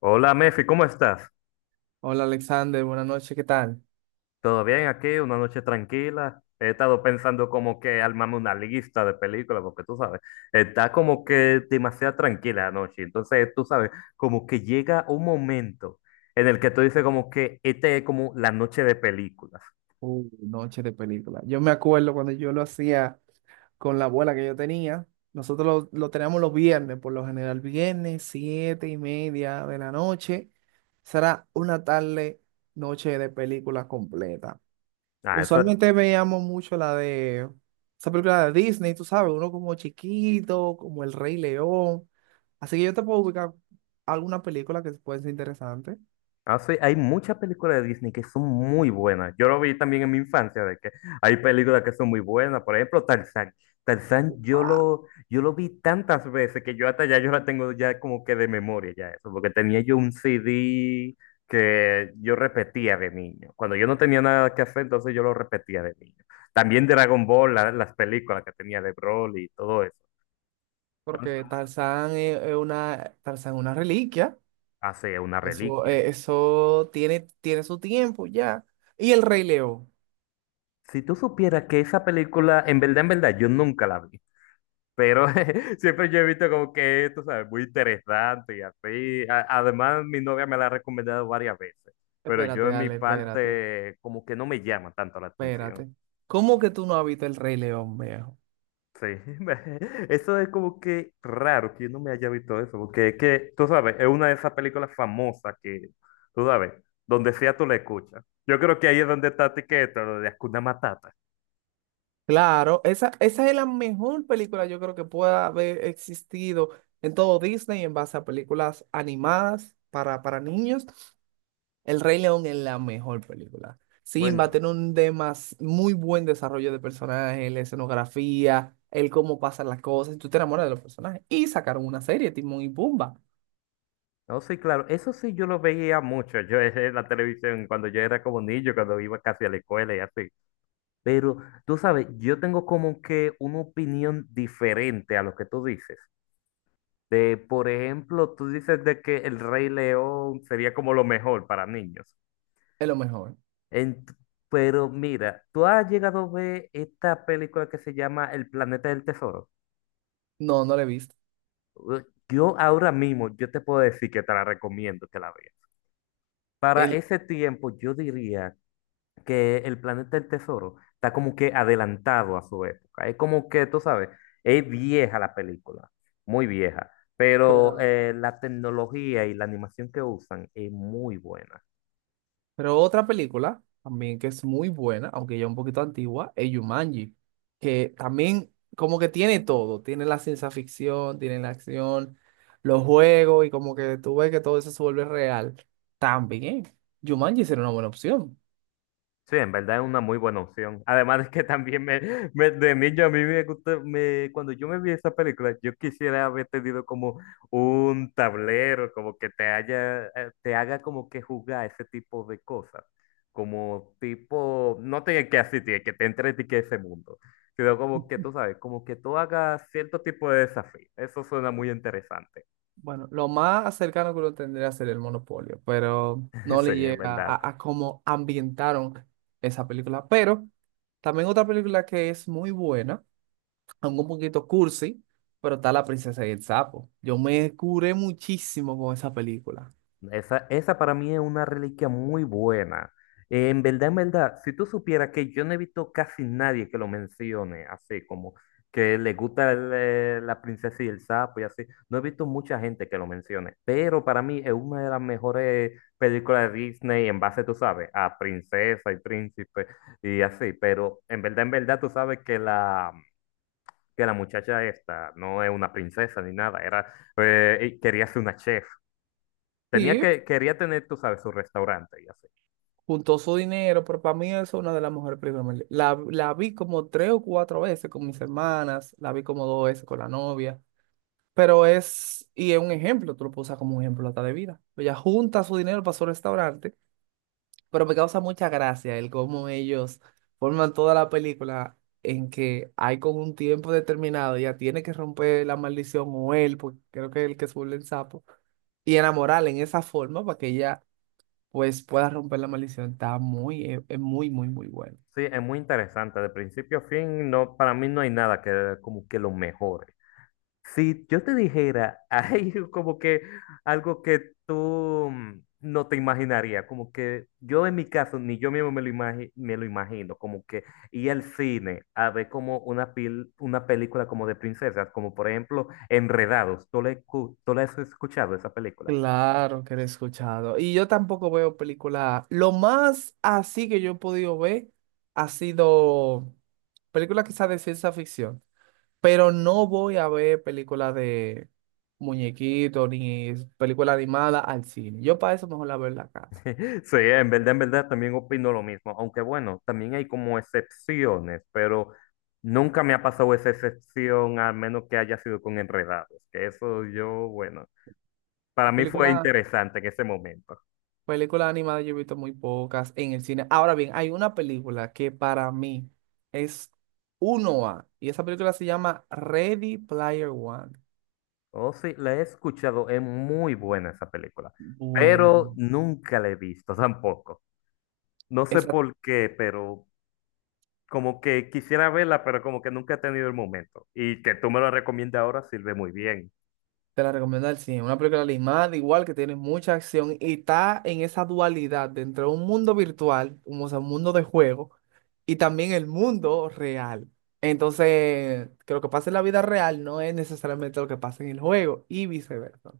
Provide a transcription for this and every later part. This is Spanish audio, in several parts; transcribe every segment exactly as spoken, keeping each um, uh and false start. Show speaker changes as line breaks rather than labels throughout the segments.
Hola Mefi, ¿cómo estás?
Hola Alexander, buenas noches, ¿qué tal?
¿Todo bien aquí? Una noche tranquila. He estado pensando como que armarme una lista de películas, porque tú sabes, está como que demasiado tranquila la noche. Entonces, tú sabes, como que llega un momento en el que tú dices como que esta es como la noche de películas.
Uh, noche de película. Yo me acuerdo cuando yo lo hacía con la abuela que yo tenía. Nosotros lo, lo teníamos los viernes, por lo general, viernes, siete y media de la noche. Será una tarde, noche de película completa.
Ah, eso.
Usualmente veíamos mucho la de esa película de Disney, tú sabes, uno como chiquito, como El Rey León. Así que yo te puedo ubicar alguna película que puede ser interesante.
Hace, hay muchas películas de Disney que son muy buenas. Yo lo vi también en mi infancia, de que hay películas que son muy buenas. Por ejemplo, Tarzán. Tarzán, yo lo, yo lo vi tantas veces que yo hasta ya yo la tengo ya como que de memoria ya eso, porque tenía yo un C D que yo repetía de niño. Cuando yo no tenía nada que hacer, entonces yo lo repetía de niño. También Dragon Ball, la- las películas que tenía de Broly y todo eso,
Porque Tarzán es es una, Tarzán es una reliquia.
hace una
Eso,
reliquia.
eh, eso tiene, tiene su tiempo ya. Y el Rey León.
Si tú supieras que esa película, en verdad, en verdad, yo nunca la vi. Pero siempre yo he visto como que esto, ¿sabes? Muy interesante y así. A- además, mi novia me la ha recomendado varias veces, pero
Espérate,
yo en mi
dale, espérate,
parte como que no me llama tanto la atención.
espérate. ¿Cómo que tú no has visto el Rey León, viejo?
Sí, me- eso es como que raro que yo no me haya visto eso, porque es que, tú sabes, es una de esas películas famosas que, tú sabes, donde sea tú la escuchas. Yo creo que ahí es donde está etiqueta, lo de Hakuna Matata.
Claro, esa, esa es la mejor película yo creo que pueda haber existido en todo Disney en base a películas animadas para, para niños. El Rey León es la mejor película. Simba
Bueno,
tiene un demas muy buen desarrollo de personajes, la escenografía, el cómo pasan las cosas, y tú te enamoras de los personajes. Y sacaron una serie, Timón y Pumba,
no, sí, claro, eso sí yo lo veía mucho, yo en la televisión cuando yo era como niño, cuando iba casi a la escuela y así. Pero tú sabes, yo tengo como que una opinión diferente a lo que tú dices. De, por ejemplo, tú dices de que El Rey León sería como lo mejor para niños.
es lo mejor.
Ent- pero mira, tú has llegado a ver esta película que se llama El Planeta del Tesoro.
No, no la he visto.
Uh, Yo ahora mismo, yo te puedo decir que te la recomiendo que la veas. Para
El,
ese tiempo, yo diría que el planeta del tesoro está como que adelantado a su época. Es como que, tú sabes, es vieja la película, muy vieja, pero
Pero,
eh, la tecnología y la animación que usan es muy buena.
Pero otra película también que es muy buena, aunque ya un poquito antigua, es Jumanji, que también como que tiene todo, tiene la ciencia ficción, tiene la acción, los juegos y como que tú ves que todo eso se vuelve real. También Jumanji sería una buena opción.
Sí, en verdad es una muy buena opción. Además es que también me, me- de niño a mí me gusta, me, cuando yo me vi esa película, yo quisiera haber tenido como un tablero, como que te haya, eh, te haga como que jugar ese tipo de cosas. Como tipo, no tiene que asistir, que te entre que ese mundo, sino como que tú sabes, como que tú hagas cierto tipo de desafío. Eso suena muy interesante.
Bueno, lo más cercano que uno tendría sería el Monopolio, pero no
Sí,
le
en
llega a,
verdad.
a cómo ambientaron esa película. Pero también otra película que es muy buena aunque un poquito cursi, pero está La princesa y el sapo. Yo me curé muchísimo con esa película.
Esa, esa para mí es una reliquia muy buena. Eh, en verdad, en verdad, si tú supieras que yo no he visto casi nadie que lo mencione, así como que le gusta el, eh, la princesa y el sapo y así, no he visto mucha gente que lo mencione, pero para mí es una de las mejores películas de Disney en base, tú sabes, a princesa y príncipe y así, pero en verdad, en verdad, tú sabes que la, que la muchacha esta no es una princesa ni nada, era, eh, quería ser una chef. Tenía
Sí,
que, quería tener, tú sabes, su restaurante y así.
juntó su dinero, pero para mí es una de las mejores películas. La, la vi como tres o cuatro veces con mis hermanas, la vi como dos veces con la novia, pero es, y es un ejemplo, tú lo puedes usar como un ejemplo hasta de vida. Ella junta su dinero para su restaurante. Pero me causa mucha gracia el cómo ellos forman toda la película en que hay con un tiempo determinado, ya tiene que romper la maldición o él, porque creo que es el que se vuelve el sapo, y enamorarla en esa forma para que ella pues pueda romper la maldición. Está muy, es es muy, muy, muy bueno.
Sí, es muy interesante. De principio a fin, no, para mí no hay nada que como que lo mejore. Si yo te dijera, hay como que algo que tú mm, no te imaginarías, como que yo en mi caso, ni yo mismo me lo, imagi- me lo imagino, como que ir al cine a ver como una, pil- una película como de princesas, como por ejemplo Enredados. ¿Tú la, escu- tú la has escuchado esa película?
Claro que lo he escuchado. Y yo tampoco veo películas. Lo más así que yo he podido ver ha sido películas quizás de ciencia ficción. Pero no voy a ver películas de muñequitos ni películas animadas al cine. Yo para eso mejor la veo en la casa.
Sí, en verdad, en verdad también opino lo mismo, aunque bueno, también hay como excepciones, pero nunca me ha pasado esa excepción, al menos que haya sido con enredados, que eso yo, bueno, para mí fue
Películas
interesante en ese momento.
Películas animadas yo he visto muy pocas en el cine. Ahora bien, hay una película que para mí es uno a y esa película se llama Ready Player One.
Oh, sí, la he escuchado, es muy buena esa película, pero
Bueno,
nunca la he visto tampoco. No sé
esa
por qué, pero como que quisiera verla, pero como que nunca he tenido el momento. Y que tú me lo recomiendas ahora sirve muy bien.
te la recomiendo al cien. Una película animada, igual que tiene mucha acción y está en esa dualidad de entre un mundo virtual, como, o sea, un mundo de juego, y también el mundo real. Entonces, que lo que pasa en la vida real no es necesariamente lo que pasa en el juego y viceversa.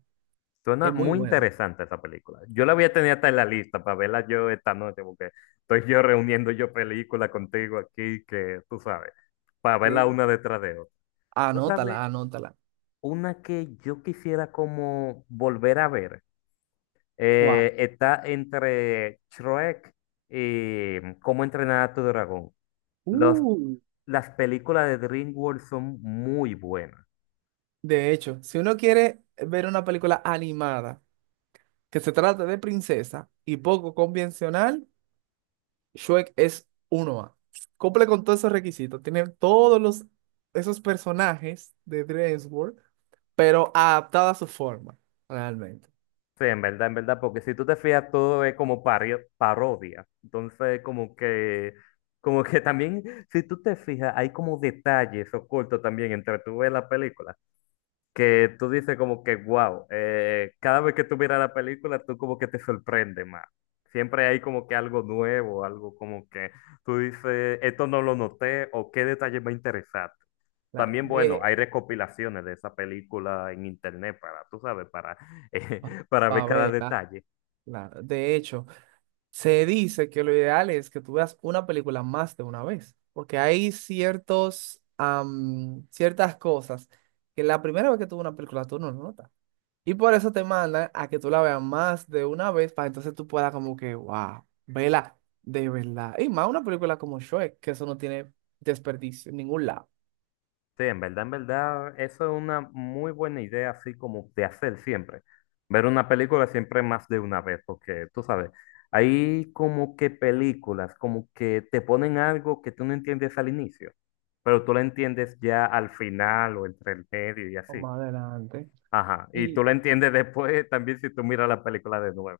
Suena
Es muy
muy
buena.
interesante esa película. Yo la voy a tener hasta en la lista para verla yo esta noche, porque estoy yo reuniendo yo películas contigo aquí, que tú sabes, para verla
Sí.
una detrás de otra. Tú sabes,
Anótala, anótala.
una que yo quisiera como volver a ver,
¿Cuál?
eh, está entre Shrek y Cómo entrenar a tu dragón. Los,
Uh,
las películas de DreamWorks son muy buenas.
de hecho, si uno quiere ver una película animada que se trate de princesa y poco convencional, Shrek es uno a cumple con todos esos requisitos. Tiene todos los, esos personajes de DreamWorks, pero adaptada a su forma, realmente.
Sí, en verdad, en verdad, porque si tú te fijas, todo es como pario- parodia. Entonces, como que, como que también, si tú te fijas, hay como detalles ocultos también entre tú ves la película, que tú dices como que, wow, cada vez que tú miras la película, tú como que te sorprende más. Siempre hay como que algo nuevo, algo como que tú dices, esto no lo noté, o qué detalle me interesante.
Claro.
También, bueno,
De
hay recopilaciones de esa película en internet para, tú sabes, para, eh,
Pa-
para ver cada
Pavela,
detalle.
claro. De hecho, se dice que lo ideal es que tú veas una película más de una vez, porque hay ciertos, am, ciertas cosas que la primera vez que tú ves una película tú no lo notas. Y por eso te mandan a que tú la veas más de una vez para entonces tú puedas como que, wow, vela de verdad. Y más una película como Shrek, que eso no tiene desperdicio en ningún lado.
Sí, en verdad, en verdad, eso es una muy buena idea, así como de hacer siempre. Ver una película siempre más de una vez, porque tú sabes, hay como que películas, como que te ponen algo que tú no entiendes al inicio, pero tú lo entiendes ya al final o entre el medio y
O
así.
más adelante.
Ajá, y tú
Y,
lo entiendes después también si tú miras la película de nuevo.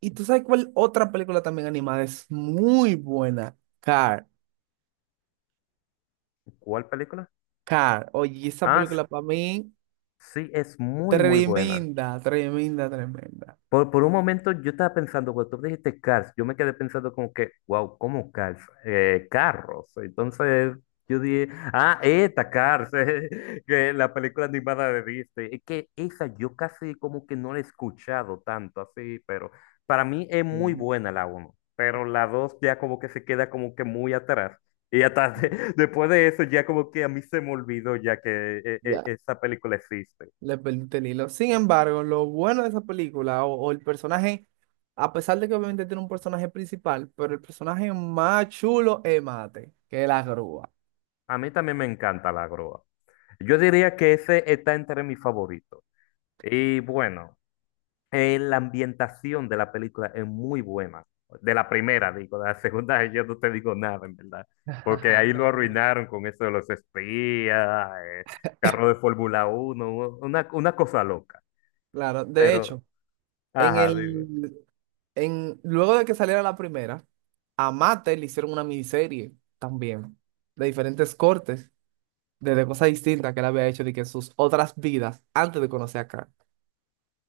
y tú sabes cuál otra película también animada es muy buena. Car,
¿Cuál película?
Car. Oye, esa
Ah,
película para mí,
sí, es muy, muy buena.
tremenda, tremenda, tremenda.
Por, por un momento yo estaba pensando, cuando tú dijiste Cars, yo me quedé pensando como que, wow, ¿cómo Cars? Eh, carros. Entonces yo dije, ah, esta Cars, eh, que la película animada de Disney. Es que esa yo casi como que no la he escuchado tanto así, pero para mí es muy
Mm,
buena la uno, pero la dos ya como que se queda como que muy atrás. Y hasta después de eso ya como que a mí se me olvidó ya que eh, eh,
Ya.
esa película existe.
Le perdiste el hilo. Sin embargo, lo bueno de esa película o, o el personaje, a pesar de que obviamente tiene un personaje principal, pero el personaje más chulo es Mate, que es la grúa.
A mí también me encanta la grúa. Yo diría que ese está entre mis favoritos. Y bueno, eh, la ambientación de la película es muy buena. De la primera, digo, de la segunda yo no te digo nada, en verdad. Porque ahí
De
lo
la primera.
arruinaron con eso de los espías, eh, carro de Fórmula Uno, una, una cosa loca.
Claro, de
Pero,
hecho, en
ajá, digo.
el, en, luego de que saliera la primera, a Mate le hicieron una miniserie también, de diferentes cortes, de, de cosas distintas que él había hecho de que sus otras vidas antes de conocer a Karen.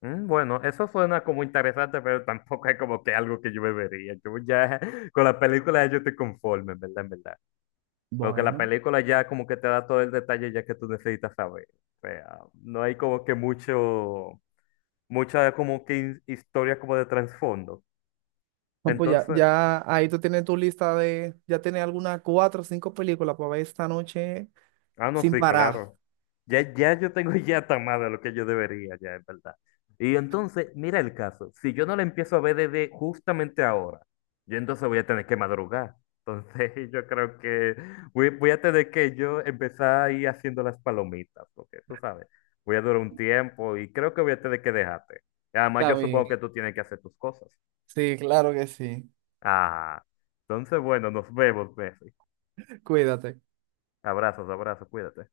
"Mm, bueno, eso suena como interesante, pero tampoco es como que algo que yo me vería. Yo ya con la película yo estoy conforme, en verdad, en verdad. Porque la
Bueno.
película ya como que te da todo el detalle ya que tú necesitas saber. O sea, no hay como que mucho, mucha como que his- historia como de trasfondo.
No, pues ya,
Entonces,
ya ahí tú tienes tu lista de, ya tienes algunas cuatro o cinco películas para ver esta noche
ah, no,
sin
sí,
parar.
claro. Ya, ya yo tengo ya hasta más de lo que yo debería, ya, es verdad. Y entonces, mira el caso. Si yo no la empiezo a ver desde justamente ahora, yo entonces voy a tener que madrugar. Entonces, yo creo que voy, voy a tener que yo empezar a ir haciendo las palomitas, porque tú sabes, voy a durar un tiempo y creo que voy a tener que dejarte. Y además, yo
Está
supongo que
bien.
tú tienes que hacer tus cosas.
Sí, claro que sí.
Ah, entonces, bueno, nos vemos, Messi.
Cuídate.
Abrazos, abrazos, cuídate.